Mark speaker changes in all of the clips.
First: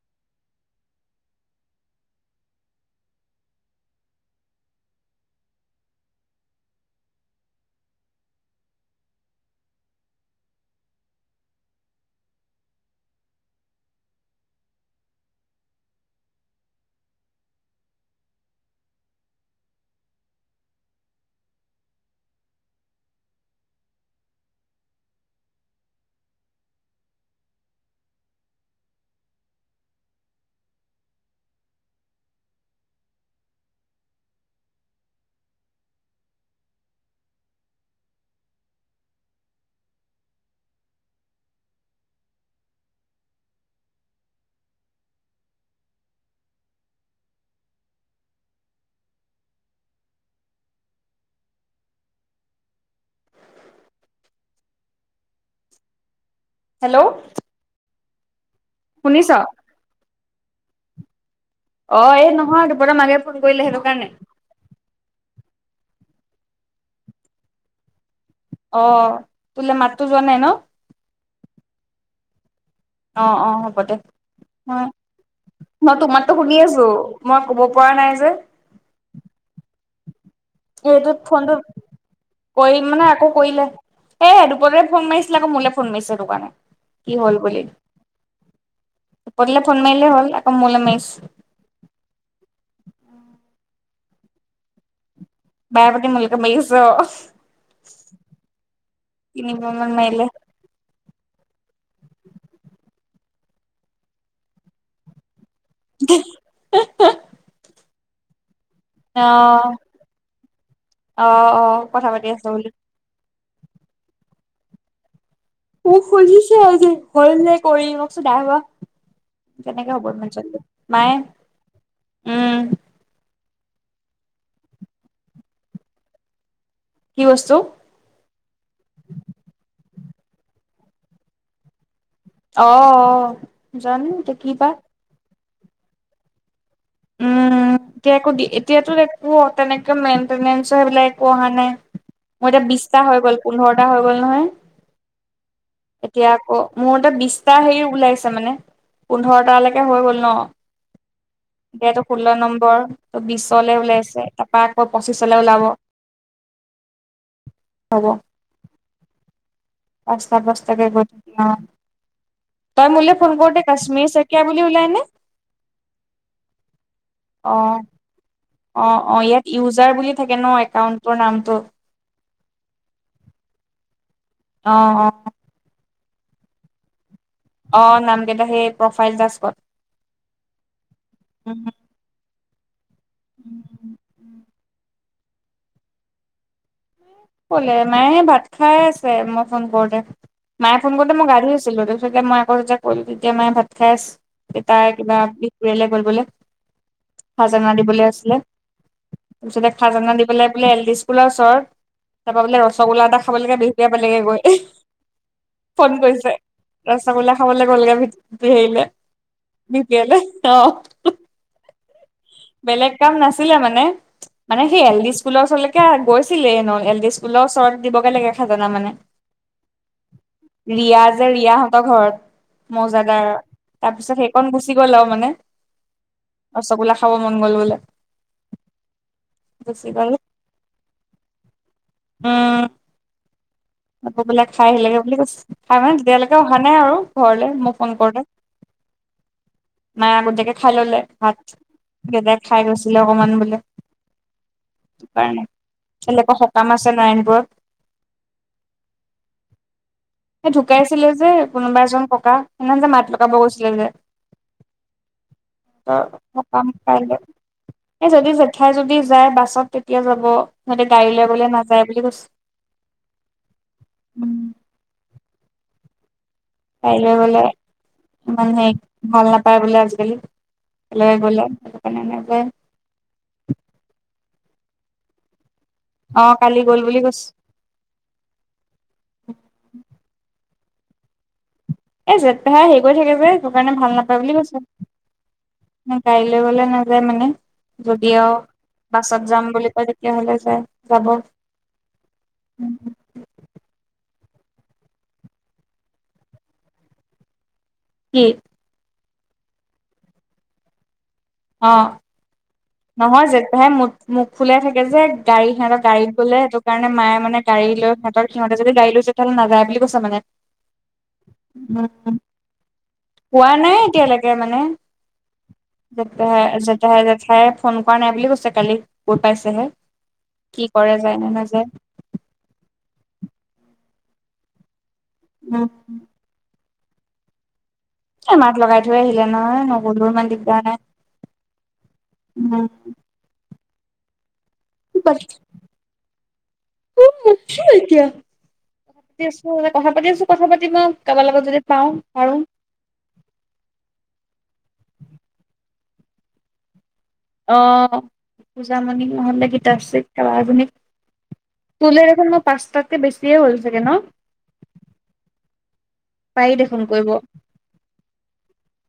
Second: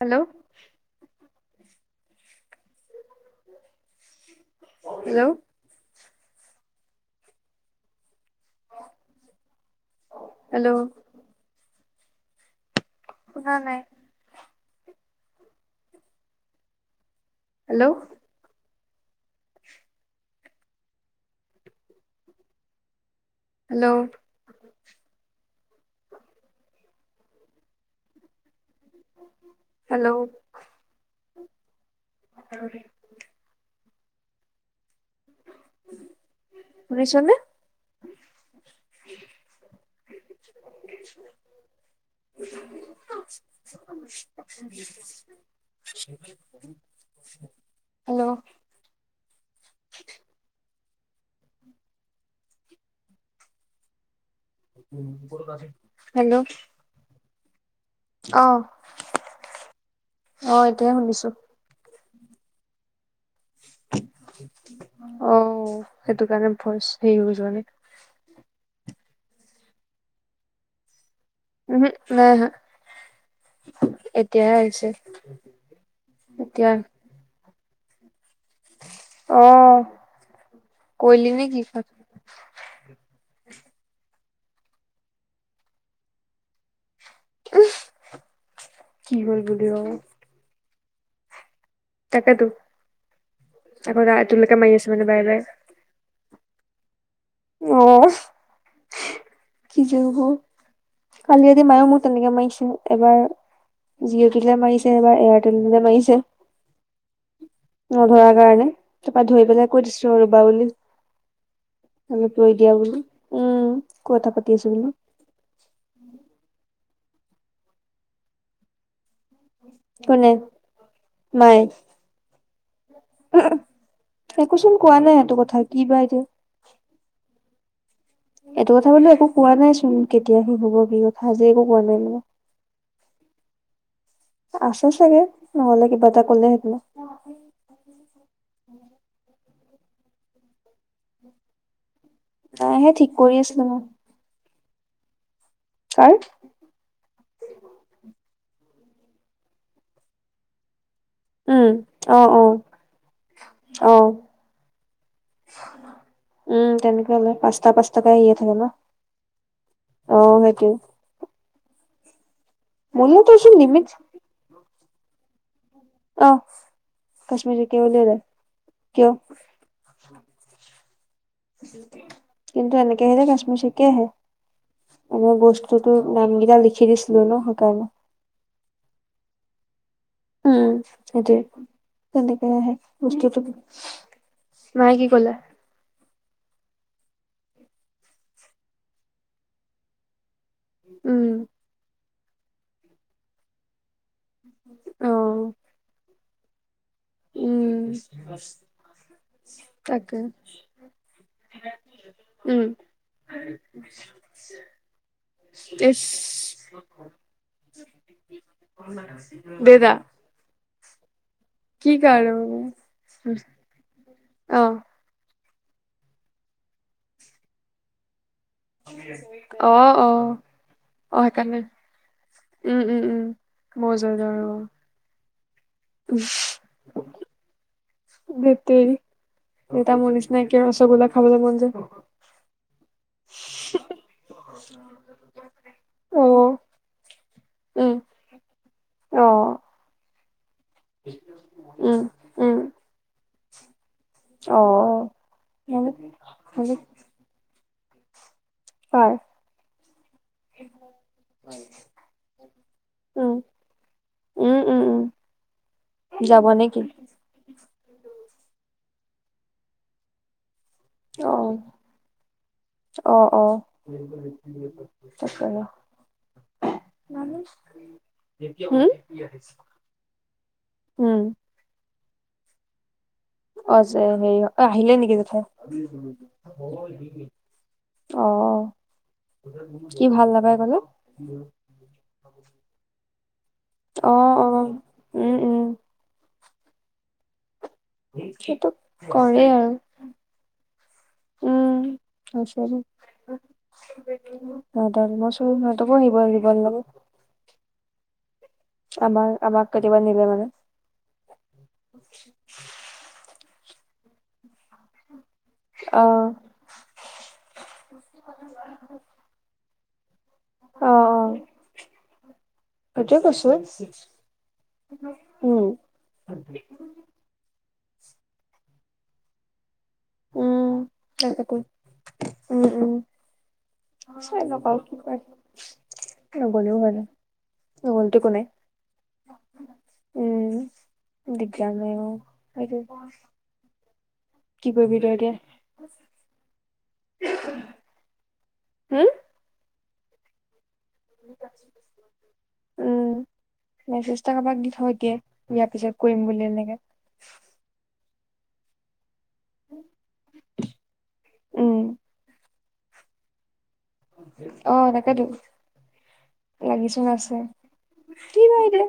Speaker 1: Hello, hello, hello, শুনা নাই। Hello. Hello. Hello. শুনিছ নে? [inaudible] [inaudible] হেল্ল'। হেল্ল'।
Speaker 2: হেল্ল'।
Speaker 1: অ'।
Speaker 2: শুনিছ?
Speaker 1: অ' এতিয়াহে শুনিছোঁ।
Speaker 2: অ' এই নহয় দুপতৰ মাকে ফোন কৰিলে সেইটো কাৰণে।
Speaker 1: [inaudible] অ' সেইটো কাৰণে ভইচ হেৰি বোৰ যোৱা নাই।
Speaker 2: অ' তোলে মাত টো যোৱা নাই ন?
Speaker 1: উম উহু নাই আহা।
Speaker 2: অ' অ' হ'ব দে
Speaker 1: এতিয়াহে আহিছে
Speaker 2: মই তোৰ মাততো শুনি
Speaker 1: এতিয়া
Speaker 2: আছোঁ। মই ক'ব পৰা নাই যে
Speaker 1: অ'।
Speaker 2: এইটো
Speaker 1: কৰিলি নে
Speaker 2: ফোনটো
Speaker 1: কি
Speaker 2: কৰিম মানে আকৌ কৰিলে এ দুপৰতে ফোন মাৰিছিলে আকৌ মোলে ফোন মাৰিছে সেই টে কাৰণে। কি হ'ল বুলি?
Speaker 1: কি হ'ল বুলি
Speaker 2: দুৰপতলৈ
Speaker 1: অ
Speaker 2: ফোন মাৰিলে হ'ল আকৌ মোলৈ মাৰিচে।
Speaker 1: তাকেতো আকৌ তোৰলৈকে মাৰি আছে মানে বাৰে বাৰে।
Speaker 2: বাৰেপতি মোৰলৈকে মাৰি আছে অ'।
Speaker 1: অ'
Speaker 2: তিনিবাৰ
Speaker 1: কি
Speaker 2: মান
Speaker 1: যে হ'ব?
Speaker 2: মাৰিলে
Speaker 1: কালি ৰাতি মায়েও মোক তেনেকে মাৰিছে, এবাৰ জীয়' তোলৈ মাৰিছে এবাৰ এয়াৰটেল টোলে মাৰিছে, নধৰাৰ কাৰণে।
Speaker 2: অ
Speaker 1: তাৰপৰা ধৰি পেলাই কৈ দিছো ৰ'বা বুলি।
Speaker 2: অ' অ'। কথা পাতি আছ
Speaker 1: ৰৈ দিয়া বুলি উম ক কথা পাতি আছোঁ বুলি।
Speaker 2: মোক খুজিছে আজি হ'ল নে কৰি মই কৈছোঁ নাই হোৱা। কেনেকে হ'ব ইমান
Speaker 1: কোনে
Speaker 2: জলদি মায়ে উম,
Speaker 1: একোচোন কোৱা নাই সেইটো কথা কি বা এতিয়া?
Speaker 2: কি বস্তু?
Speaker 1: এইটো কথা বোলো একো কোৱা নাই চোন, কেতিয়া শেষ হ'ব কি কথা আজি একো কোৱা নাই বোলো।
Speaker 2: অ' অ' যানো এতিয়া কি বা?
Speaker 1: হয় চাগে। নহ'ল কিবা এটা ক'লে হেতেন।
Speaker 2: উম, এতিয়া এতিয়াতো একো তেনেকে মেইনটেনেঞ্চ সেইবিলাক একো অহা নাই। মোৰ এতিয়া
Speaker 1: নাইহে
Speaker 2: বিশটা
Speaker 1: ঠিক
Speaker 2: হৈ
Speaker 1: কৰি
Speaker 2: গ'ল
Speaker 1: আছিলো মই
Speaker 2: পোন্ধৰটা হৈ গ'ল নহয়।
Speaker 1: কাৰ
Speaker 2: এতিয়া অ' মোৰ এতিয়া বিশটা হেৰি ওলাইছে মানে পোন্ধৰটালৈকে হৈ গ'ল ন।
Speaker 1: উম
Speaker 2: এতিয়া এইটো
Speaker 1: অ
Speaker 2: ষোল্ল
Speaker 1: অ
Speaker 2: নম্বৰ ত বিশলে
Speaker 1: অ
Speaker 2: ওলাইছে তাৰপৰা আকৌ পঁচিশলৈ ওলাব।
Speaker 1: উম তেনেকে ওলায় পাঁচ টা পাঁচটা
Speaker 2: হ'ব।
Speaker 1: কে আহি থাকে ন। অ
Speaker 2: পাঁচটা
Speaker 1: সেইটোৱে
Speaker 2: পাঁচটা কে [inaudible] তই মোলে
Speaker 1: মোলেতো
Speaker 2: ফোন
Speaker 1: চোন
Speaker 2: কৰোঁতে
Speaker 1: লিমিট
Speaker 2: কশ্মিৰ চে শইকীয়া বুলি ওলাই নে?
Speaker 1: অ কশ্মিৰ শইকীয়া
Speaker 2: অ'।
Speaker 1: বুলি ওলাই।
Speaker 2: অ
Speaker 1: কিয়
Speaker 2: অ ইয়াত ইউজাৰ বুলি থাকে ন একাউন্টৰ নামটো।
Speaker 1: কিন্তু এনেক আহিলে কশ্মিৰ শইকীয়া আহে।
Speaker 2: অঁ অঁ।
Speaker 1: মই বস্তুতটো নাম কেইটা লিখি দিছিলো ন।
Speaker 2: অ
Speaker 1: সেইকাৰণে।
Speaker 2: নাম কেইটা সেই প্ৰফাইল টাস্কত।
Speaker 1: উম সেইটোৱেই
Speaker 2: উম
Speaker 1: তেনেকে আহে। [unintelligible] মায়ে কি কলে?
Speaker 2: কলে মায়ে ভাত খাই আছে মই ফোন কৰোতে, মায়ে ফোন কৰোতে মই
Speaker 1: উম,
Speaker 2: গা ধুই আছিলোঁ ততে মই আকৌ যেতিয়া কল তেতিয়া মায়ে ভাত খাই আছো দেউতাই
Speaker 1: অ।
Speaker 2: কিবা বিহপুৰীয়ালে গ'ল বোলে। খাজানা
Speaker 1: উম,
Speaker 2: দিবলে আছিলে, তাৰপিছতে খাজানা
Speaker 1: তাকে
Speaker 2: দি পেলাই বোলে এল ডি স্কুলৰ ওচৰত তাপা বোলে
Speaker 1: উম,
Speaker 2: ৰসগোল এটা খাবালেকে বিহপুৰীয়া পালেগে গৈ। ফোন
Speaker 1: ইচ
Speaker 2: কৰিছে ৰাসগোল্লা খাবলে গ'লগে ভিত হেৰিলে।
Speaker 1: [inaudible]
Speaker 2: বিহপুৰীয়ালে অ।
Speaker 1: কি কাৰণে মানে
Speaker 2: বেলেগ কাম নাছিলে মানে, মানে
Speaker 1: অ,
Speaker 2: সেই এল ডি স্কুলৰ ওচৰলেকে গৈছিলে ন এল ডি স্কুলৰ ওচৰত দিবগে লাগে। খাজনা মানে
Speaker 1: অ, অ,
Speaker 2: ৰিয়া
Speaker 1: অ
Speaker 2: যে
Speaker 1: সেইকাৰণে
Speaker 2: ৰিয়াহঁতৰ ঘৰত।
Speaker 1: উম, উম, উম।
Speaker 2: মৌজাদাৰ
Speaker 1: মৌ
Speaker 2: তাৰপিছত
Speaker 1: জৰ্দাৰ
Speaker 2: সেইকণ
Speaker 1: অ,
Speaker 2: গুচি গ'ল আও মানে। ৰসগোল্লা খাব মন গ'ল বোলে, গুছি গল।
Speaker 1: এনেকে ৰসগোল্লা খাবলে মন যায়।
Speaker 2: অঁ। আকৌ বোলে খায় আহিলেগে বুলি কৈছে, তাৰমানে
Speaker 1: অ,
Speaker 2: তেতিয়ালেকে অহা নাই আৰু ঘৰলে মই ফোন কৰোতে।
Speaker 1: অঁ।
Speaker 2: মায়ে আগটিয়াকে খায় ললে ভাত,
Speaker 1: উম,
Speaker 2: দেউতাই
Speaker 1: উম,
Speaker 2: খায় গৈছিলে অকমান বোলে।
Speaker 1: অ।
Speaker 2: [inaudible] কাইলে
Speaker 1: মানে
Speaker 2: আক সকাম আছে নাৰায়ণপুৰত।
Speaker 1: হয়।
Speaker 2: সেই ঢুকাইছিলে যে কোনোবা এজন ককা, সেইদিনা যে মাত লগাব
Speaker 1: উম,
Speaker 2: গৈছিলে বুলে।
Speaker 1: উম উম উম। যাব
Speaker 2: সকাম
Speaker 1: নেকি
Speaker 2: [inaudible] এই যদি জেঠাই যদি যায় বাছত তেতিয়া যাব। সিহঁতে গাড়ী লৈ গ'লে
Speaker 1: অহ
Speaker 2: নাযায় বুলি কৈছে
Speaker 1: অহ অহ।
Speaker 2: উম
Speaker 1: তাকেহে।
Speaker 2: গাড়ী লৈ গলে মানুহে
Speaker 1: হম
Speaker 2: ভাল নাপায় বোলে আজিকালি। গলে
Speaker 1: উম
Speaker 2: সেইটো কাৰণে নেযায়।
Speaker 1: অযে হেৰি অ, ঐ আহিলে নেকি জেঠাই? [inaudible]
Speaker 2: অ কালি গ'ল বুলি কৈছে
Speaker 1: অ অ, কি ভাল নেপায় কলে?
Speaker 2: এই জেঠ পেহাই হেৰি কৰি থাকে যে সেইটো কাৰণে ভাল
Speaker 1: অ
Speaker 2: নাপায় বুলি
Speaker 1: অ
Speaker 2: কৈছে।
Speaker 1: উম উম
Speaker 2: গাড়ী লৈ গলে নাযায় মানে, যদি আও
Speaker 1: সেইটো
Speaker 2: বাছত
Speaker 1: কৰে
Speaker 2: যাম
Speaker 1: আৰু
Speaker 2: বুলি কয় তেতিয়া হলে যাই যাব।
Speaker 1: উম [inaudible] [inaudible] সিহঁতকো নিব লাগিব [inaudible]
Speaker 2: কি?
Speaker 1: আমাৰ আমাক কেতিয়াব নিলে মানে।
Speaker 2: অঁ নহয় যেঠপেহাই ম মুখ ফুলিয়াই থাকে যে। গাড়ী সিহঁতৰ
Speaker 1: অ
Speaker 2: গাড়ীত গ'লে সেকাৰণে মায়ে মানে গাড়ী লৈ সিহঁতৰ সিহঁতে যদি গড়ী লৈ তেতিয়াহ'লে নাযায় বুলি কৈ মানে।
Speaker 1: অ অ
Speaker 2: উম
Speaker 1: সেইটোয়ে কৈছো
Speaker 2: পোৱা নাই এতিয়ালৈকে মানে,
Speaker 1: উম
Speaker 2: জেঠপেহা ঠাই জেঠাইে ফোন কৰা নাই বুলি কৈছে, কালি গৈ পাইছেহে। কি
Speaker 1: উম
Speaker 2: কৰে, যায় নে
Speaker 1: তাকেতো
Speaker 2: নাযায়?
Speaker 1: উম উম চাইলক আও কি কয়
Speaker 2: উম,
Speaker 1: নগলেও হয় ন নগ'লেতো একো
Speaker 2: এ
Speaker 1: নাই
Speaker 2: মাক লগাই থৈ আহিলে নহয় নগলো ইমান
Speaker 1: উম
Speaker 2: দিগদাৰ নাই।
Speaker 1: দিগদাৰ নাই অ
Speaker 2: উম
Speaker 1: সেইটো কি কৰিবি তই এতিয়া?
Speaker 2: উম [unintelligible] এতিয়া ক
Speaker 1: হম
Speaker 2: পাতি আছো, কথা পাতি আছো কথা পাতিম আও কাৰোবাৰ লগত যদি পাওঁ পাৰো।
Speaker 1: উম মেচেচ এটা কাবাক দি থ এতিয়াই বিয়াৰ পিছত কৰিম বুলি এনেকে।
Speaker 2: অঁ পূজামণিক নহলে গিতাশ্ৰীক। কাবা এজনিক
Speaker 1: উম
Speaker 2: তুল দেখুন মই পাঁচটাতকে বেছিয়ে হ'ল চাগে ন।
Speaker 1: অঁ, তাকেতো
Speaker 2: পাৰি দেখোন
Speaker 1: লাগিচোন
Speaker 2: কৰিব
Speaker 1: আছে কি বা এতিয়া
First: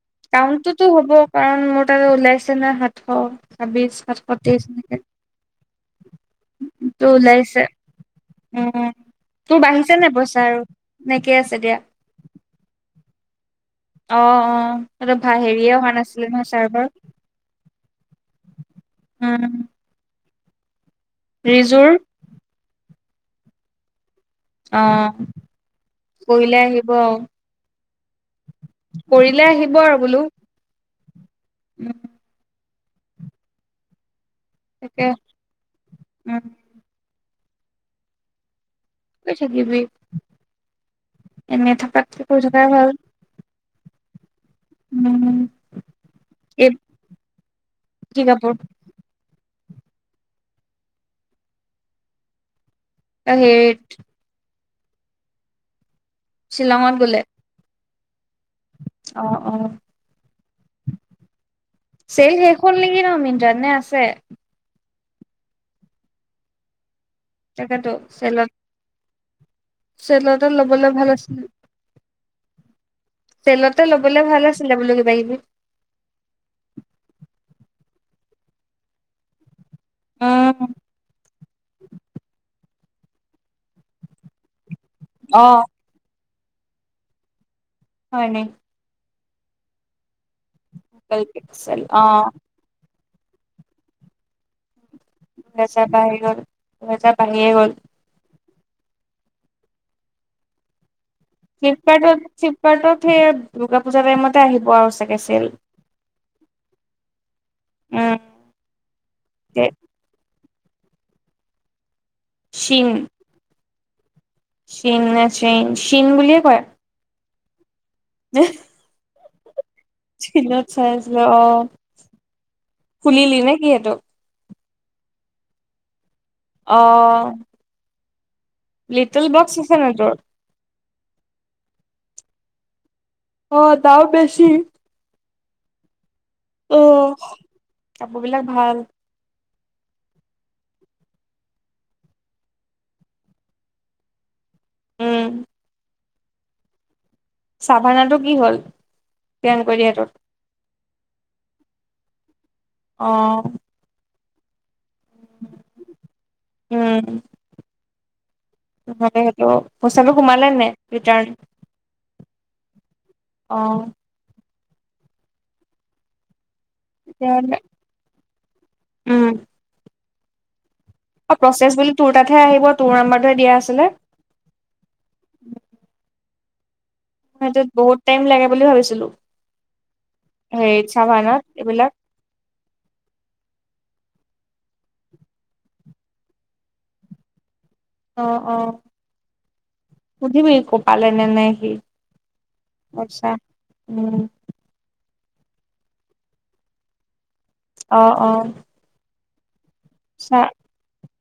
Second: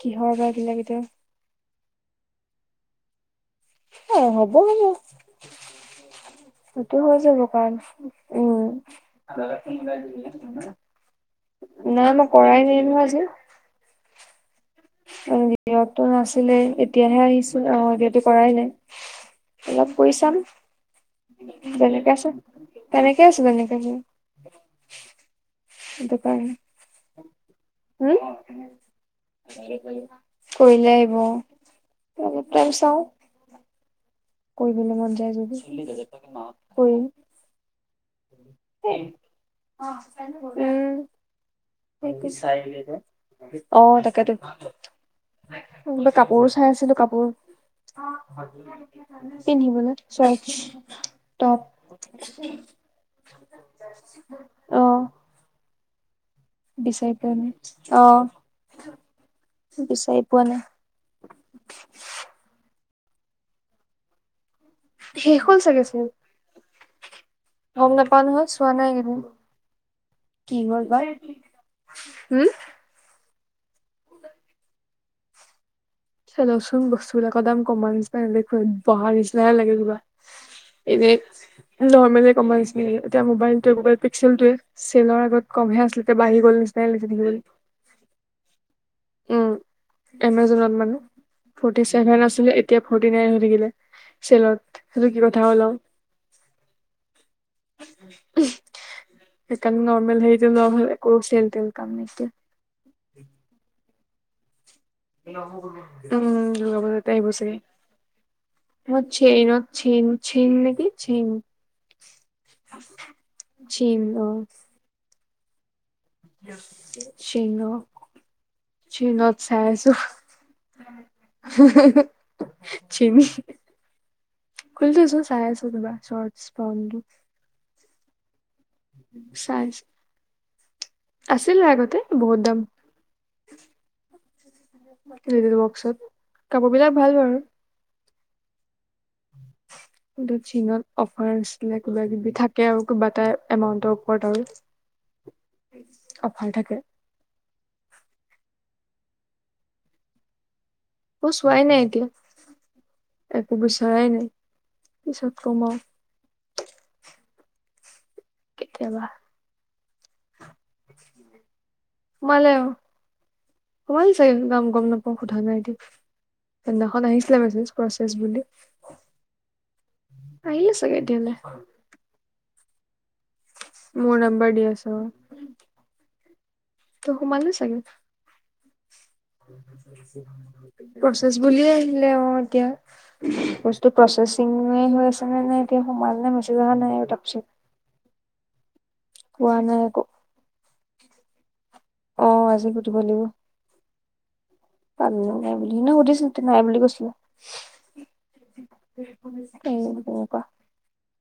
Speaker 1: কিহৰ বা এইবিলাক
Speaker 2: কামটোতো
Speaker 1: এতিয়া
Speaker 2: হ'ব কাৰণ মোৰ তাতে ওলাইছে না সাতশ ছাব্বিশ
Speaker 1: এ
Speaker 2: সাতশ
Speaker 1: হ'ব
Speaker 2: তেইচ
Speaker 1: হ'ব
Speaker 2: এনেকে
Speaker 1: সেইটো
Speaker 2: তো
Speaker 1: হৈ যাব,
Speaker 2: ওলাইছে
Speaker 1: কাৰণ
Speaker 2: তোৰ
Speaker 1: উম।
Speaker 2: বাঢ়িছে নে পইচা আৰু নেকে আছে দিয়া
Speaker 1: নাই মই কৰাই নাই নহয় আজি।
Speaker 2: অ অঁ
Speaker 1: [unintelligible] নাছিলেই এতিয়াহে আহিছে, অহ এতিয়াটো কৰাই নাই।
Speaker 2: উম
Speaker 1: অলপ কৰি চাম।
Speaker 2: ৰিজুৰ
Speaker 1: বেলেকে আছে, তেনেকে আছে যেনেকে আছে।
Speaker 2: অ কৰিলে আহিব
Speaker 1: হোম। কৰিলে
Speaker 2: আহিব আৰু বোলো
Speaker 1: আহিব।
Speaker 2: উম
Speaker 1: কৰি, চাওঁ। কৰিবলৈ
Speaker 2: তাকে
Speaker 1: মন যায় যদি,
Speaker 2: উম
Speaker 1: কৰিম। সেই
Speaker 2: কৰি থাকিবি। এনেই থকাতকে কৰি থকাই
Speaker 1: উম
Speaker 2: ভাল।
Speaker 1: অ' তাকেতো।
Speaker 2: উম
Speaker 1: বোলো কাপোৰো চাই
Speaker 2: এই
Speaker 1: আছিলো কাপোৰ।
Speaker 2: কি কাপোৰ
Speaker 1: পিন্ধিবলৈ চাৰ্ট টপ।
Speaker 2: এই হেত
Speaker 1: অঁ
Speaker 2: শ্বিলঙত
Speaker 1: বিচাৰি
Speaker 2: গ'লে
Speaker 1: পোৱা নাই,
Speaker 2: অ অ
Speaker 1: অঁ বিচাৰি পোৱা‌‌ নাই।
Speaker 2: চেৰ শেষ হ'ল নেকি ন, মিনত্ৰাত নে আছে?
Speaker 1: শেষ হ'ল চাগে ছেল।
Speaker 2: তাকেতো
Speaker 1: গম নাপাও নহয় চোৱা নাই এইকেইদিন
Speaker 2: চেলৰটাত লবলৈ ভাল আছিলে।
Speaker 1: উম
Speaker 2: তেলতে ল'বলৈ ভাল আছিলে বুলো কিবি কিবি।
Speaker 1: চাইলকচোন বস্তু বিলাকৰ দাম কমা নিচিনা নেদখো বহা নিচিনাহে লাগে।
Speaker 2: উম
Speaker 1: এনে নৰ্মেলে কমাইছিল এতিয়া মবাইল টোৱে গাবেল পিক্সেল টোয়ে চেলৰ
Speaker 2: অ
Speaker 1: আগত কমহে আছিলে কেবা আহি গল নিচিনাই লাগিছে
Speaker 2: হয় নি
Speaker 1: উম এমাজনত মানে
Speaker 2: পিক্সেল
Speaker 1: ফৰ্টি
Speaker 2: অ
Speaker 1: চেভেন আছিল এইট এতিয়া ফৰ্টি নাইন হৈ থাকিলে চেলত সেইটো কি কথা হ'ল আও
Speaker 2: তাছত আহি গ'ল তাছত আহিয়ে গ'ল
Speaker 1: সেইকাৰণে নৰ্মেল হেৰিটো নৰ্মেল আকৌ চেল তেল কাম নাই
Speaker 2: ফ্লিপকাৰ্টত ফ্লিপকাৰ্টত সেই দুৰ্গা পূজা টাইমতে আহিব আৰু চা
Speaker 1: উম দূৰ্গা পূজাতে আহিব চাগে
Speaker 2: উম
Speaker 1: মই চেইনত
Speaker 2: তে
Speaker 1: চেইন চেইন নেকি চেইন
Speaker 2: চীন
Speaker 1: চিম অ
Speaker 2: চীম নে চেইম চিম বুলি
Speaker 1: চিম অ
Speaker 2: [unintelligible]
Speaker 1: চিনত চাই চাইছো
Speaker 2: চিনত চাই আছিলি অ
Speaker 1: চিনি
Speaker 2: খুলিলি নে কি সেইটো
Speaker 1: খুলি থৈছো চাই আছো কিবা চ্ৰট
Speaker 2: অ লিটিল বক্স আছে নাই তোৰ
Speaker 1: আছিল আগতে বহুত দাম
Speaker 2: অ দাম বেছি
Speaker 1: লিটিল বক্সত কাপোৰ বিলাক
Speaker 2: অ
Speaker 1: ভাল বাৰু
Speaker 2: কাপোৰ বিলাক ভাল [inaudible]
Speaker 1: কিন্তু চিনত অফাৰ আছিলে কিবা কিবি থাকে আৰু কিবা এটা এমাউন্টৰ ওপৰত
Speaker 2: উম
Speaker 1: আৰু অফাৰ থাকে
Speaker 2: চাভানাটো কি হল স্কেম কৰি দিয়াতোত
Speaker 1: মই চোৱাই নাই এতিয়া
Speaker 2: অ
Speaker 1: একো বিচৰাই নাই পিছত কম আও
Speaker 2: উম
Speaker 1: কেতিয়াবা
Speaker 2: থাকে সেইটো পইচাটো সোমালে নাই ৰিটাৰ্ণ অ
Speaker 1: গাম গম নাপাওঁ সোধা নাই দেই সেইদিনাখন আহিছিলে
Speaker 2: তেতিয়াহলে
Speaker 1: মেছেজ প্ৰচেছ বুলি
Speaker 2: উম
Speaker 1: আহিলে চাগে এতিয়া
Speaker 2: অ প্ৰচেছ বুলি তোৰ তাতহে আহিব তোৰ নম্বাৰটোহে দিয়া আছে
Speaker 1: মোৰ নম্বৰ দিয়া আছে অ ত সোমালে
Speaker 2: সেইটোত
Speaker 1: চাগে
Speaker 2: বহুত টাইম লাগে বুলি ভাবিছিলো হেৰিত
Speaker 1: প্ৰচেছ
Speaker 2: চাভানাত
Speaker 1: বুলিয়ে
Speaker 2: এইবিলাক
Speaker 1: আহিলে অ এতিয়া বস্তু প্ৰচেচিঙে হৈ আছে নে নে এতিয়া সোমাল নে মেছেজ অহা নাই তাপিচত
Speaker 2: অ অ
Speaker 1: নাই একো
Speaker 2: সুধিবি কো পালে নে নাই সি
Speaker 1: অ আজি সুধিব
Speaker 2: পইছা উম
Speaker 1: পালে নে নাই বুলি মই সুধিছিলো তো নাই বুলি কৈছিলে
Speaker 2: অ অ
Speaker 1: উম
Speaker 2: চা,
Speaker 1: তেনেকুৱা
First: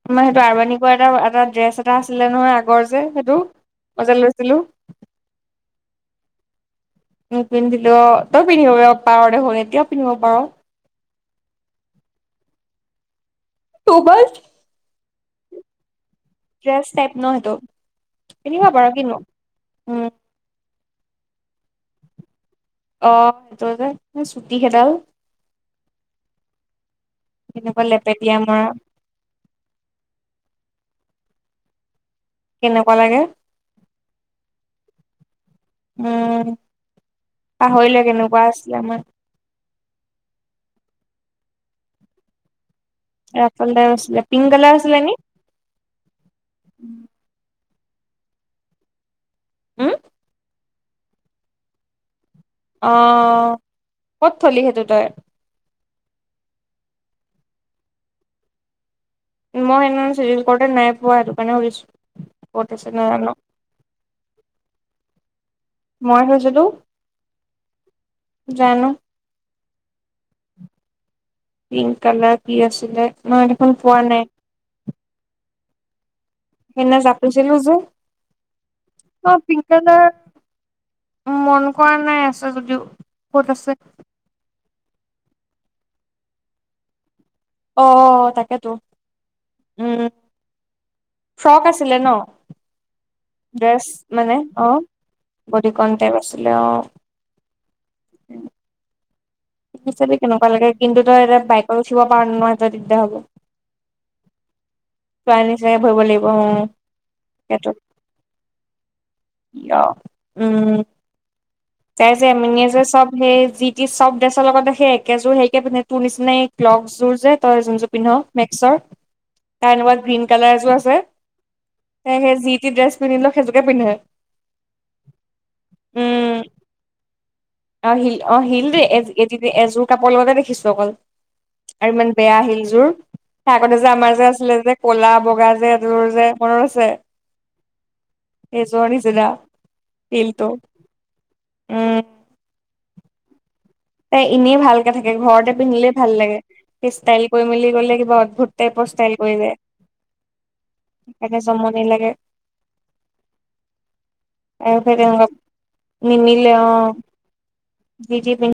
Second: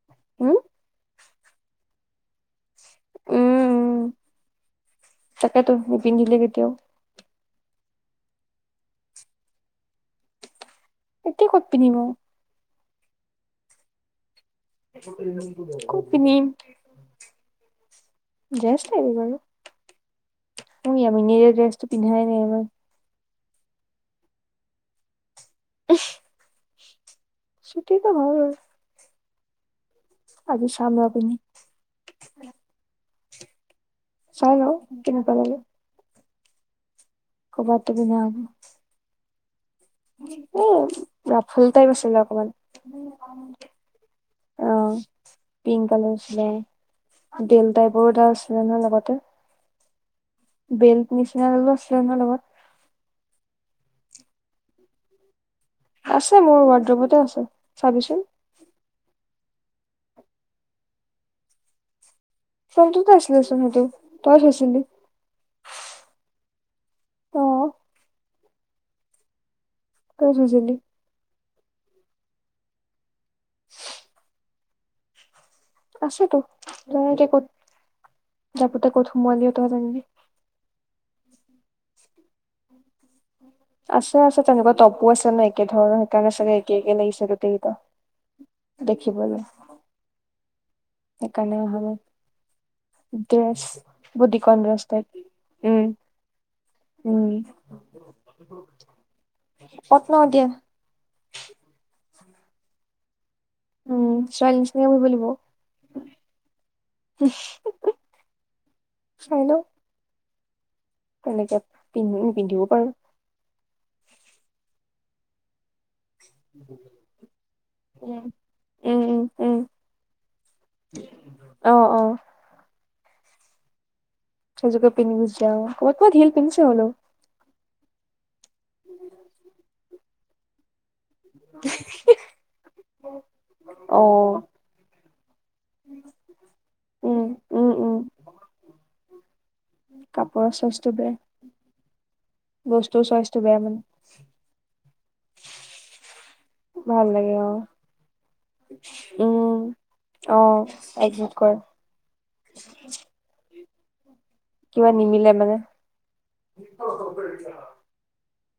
Speaker 2: তোমাৰ সেইটো আৰবানিকৰ এটা এটা ড্ৰেছ এটা আছিলে নহয়, আগৰ যে সেইটো
Speaker 1: উম উম
Speaker 2: মই যে লৈছিলো।
Speaker 1: তাকেতো নিপিন্ধিলে কেতিয়াও
Speaker 2: মোক পিন্ধিলো অ, তই পিন্ধিব পাৰ দেখোন এতিয়াও পিন্ধিব পাৰ।
Speaker 1: এতিয়া ক'ত পিন্ধিব?
Speaker 2: ক'ৰবাত।
Speaker 1: [unintelligible]
Speaker 2: ড্ৰেছটাইপ ন সেইটো। পন্ধিব পাৰ কিনো উম।
Speaker 1: উ ই আ মনে ড্ৰেছটো পিন্ধাই নাই আমাৰ [unintelligible]
Speaker 2: অ সেইটো যে ছুটি সেইডাল।
Speaker 1: উমহ।
Speaker 2: তেনেকুৱা
Speaker 1: হয়
Speaker 2: লেপেটীয়া
Speaker 1: বাৰু
Speaker 2: মৰা।
Speaker 1: আজি চাম বাও পিন্ধি।
Speaker 2: কেনেকুৱা লাগে।
Speaker 1: চাই ল‌ওঁ কেনেকোৱা লাগে।
Speaker 2: উম
Speaker 1: কবাতটো
Speaker 2: পাহৰিলে
Speaker 1: পিন্ধা
Speaker 2: কেনেকুৱা আছিলে আমাৰ।
Speaker 1: এ ৰাফুল টাইপ আছিলে অকমান।
Speaker 2: ৰাফল টাইপ আছিলে। পিংক
Speaker 1: অ
Speaker 2: কালাৰ আছিলে নি?
Speaker 1: পিংক কালাৰ আছিলে উম। ডেল টাইপৰ এটা আছিলে নহয় লগতে।
Speaker 2: হম?
Speaker 1: বেল্ট নিচনা ডিলো আছিল নহয় লগত।
Speaker 2: অ ক'ত থলি সেইটো তই?
Speaker 1: আছে মোৰ ৱাৰড্ৰবতে আছে। চাবিচোন।
Speaker 2: মই সেইদিনা চিৰি কৰোতে নাই পোৱা সেইটো কাৰণে সুধিছো। ক'ত আছে
Speaker 1: চন্তুতে
Speaker 2: নাজানো
Speaker 1: আছিলে চোন সেইতো, তই থৈছিলি।
Speaker 2: মই থৈছিলো,
Speaker 1: অ
Speaker 2: জানো!
Speaker 1: ত‌ই থৈছিলি।
Speaker 2: পিংক কালাৰ কি আছিলে, মই দেখোন পোৱা নাই।
Speaker 1: আছেতো।
Speaker 2: সেইদিনা
Speaker 1: জানো এতিয়া ক'ত
Speaker 2: জাপিছিলো যে,
Speaker 1: জাপোতে ক'ত
Speaker 2: অ
Speaker 1: সোমোৱালি
Speaker 2: পিংক
Speaker 1: তই জানিবি
Speaker 2: কালাৰ মন কৰা নাই আছে যদিও, ক'ত আছে।
Speaker 1: আছে তেনেকুৱা তপো আছে নে একে ধৰণৰ, সেইকাৰণে ছাগে একে একে লাগিছে। গোটেইকেইটা
Speaker 2: অ তাকেতো।
Speaker 1: দেখিবলৈ
Speaker 2: উম।
Speaker 1: সেইকাৰণে
Speaker 2: ফ্ৰক
Speaker 1: অহা নাই
Speaker 2: আছিলে ন?
Speaker 1: ড্ৰেছ, বহুত
Speaker 2: মানে
Speaker 1: দীঘল
Speaker 2: অ
Speaker 1: ড্ৰেছ টাইপ।
Speaker 2: বডি
Speaker 1: উম
Speaker 2: কন টাইপ আছিলে অ
Speaker 1: উম।
Speaker 2: পিন্ধি
Speaker 1: পট ন
Speaker 2: চাবি
Speaker 1: এতিয়া
Speaker 2: কেনেকুৱা লাগে, কিন্তু তই এতিয়া বাইকত উঠিব পাৰ নে নোৱাৰ সেইটোৱে দিগদাৰ হ'ব।
Speaker 1: উম ছোৱালী নিচিনাকে
Speaker 2: ল'ৰা নিচিনাকে বহিব লাগিব উম।
Speaker 1: উমহ হুম হুম। চাই ল‌ওঁ।
Speaker 2: কিয় উম।
Speaker 1: তেনেকে
Speaker 2: তাই যে
Speaker 1: পিন্ধিব
Speaker 2: মিনে যে
Speaker 1: পাৰো
Speaker 2: চব সেই যিটি চব ড্ৰেছৰ লগত সেই একেযোৰ সেইকে পিন্ধে। তোৰ নিচিনা ক্লগ যোৰ যে, তই যোনযোৰ পিন্ধ
Speaker 1: উম
Speaker 2: মেক্সৰ,
Speaker 1: উম উম উম
Speaker 2: তাৰ এনেকুৱা গ্ৰীণ কালাৰ এযোৰ আছে,
Speaker 1: অ অ
Speaker 2: সেই যি টি ড্ৰেছ পিন্ধিলো সেইযোকে পিন্ধে।
Speaker 1: সেইজোকে পিন্ধি ফুৰিছে আও। ক'বাত ক'বাত
Speaker 2: উম
Speaker 1: হিল্ছ পিন্ধছে হলো।
Speaker 2: অ শিল অ শিল দেই এ এ এযোৰ কাপোৰৰ লগতে দেখিছো অকল। আৰু
Speaker 1: [inaudible]
Speaker 2: ইমান বেয়া আহিলযোৰ সেই আগতে যে
Speaker 1: অ
Speaker 2: আমাৰ যে আছিলে যে কলা বগা যে এযোৰ যে, মনত আছে?
Speaker 1: উম উম উম
Speaker 2: সেইযোৰৰ নিচিনা। হিলটো
Speaker 1: কাপোৰৰ
Speaker 2: উম।
Speaker 1: বস্তু চাইজটো বেয়া মানে।
Speaker 2: তাই এনে ভালকে থাকে, ঘৰতে পিন্ধিলে ভাল লাগে।
Speaker 1: ভাল
Speaker 2: ষ্টাইল
Speaker 1: লাগে
Speaker 2: কৰি
Speaker 1: অ
Speaker 2: মেলি কলে কিবা, অদ্ভুত টাইপৰ ষ্টাইল কৰি যায়।
Speaker 1: উম অ একজোট
Speaker 2: [unintelligible]
Speaker 1: কৰে
Speaker 2: জমনি লাগে।
Speaker 1: কিবা নিমিলে মানে
Speaker 2: আৰু [unintelligible]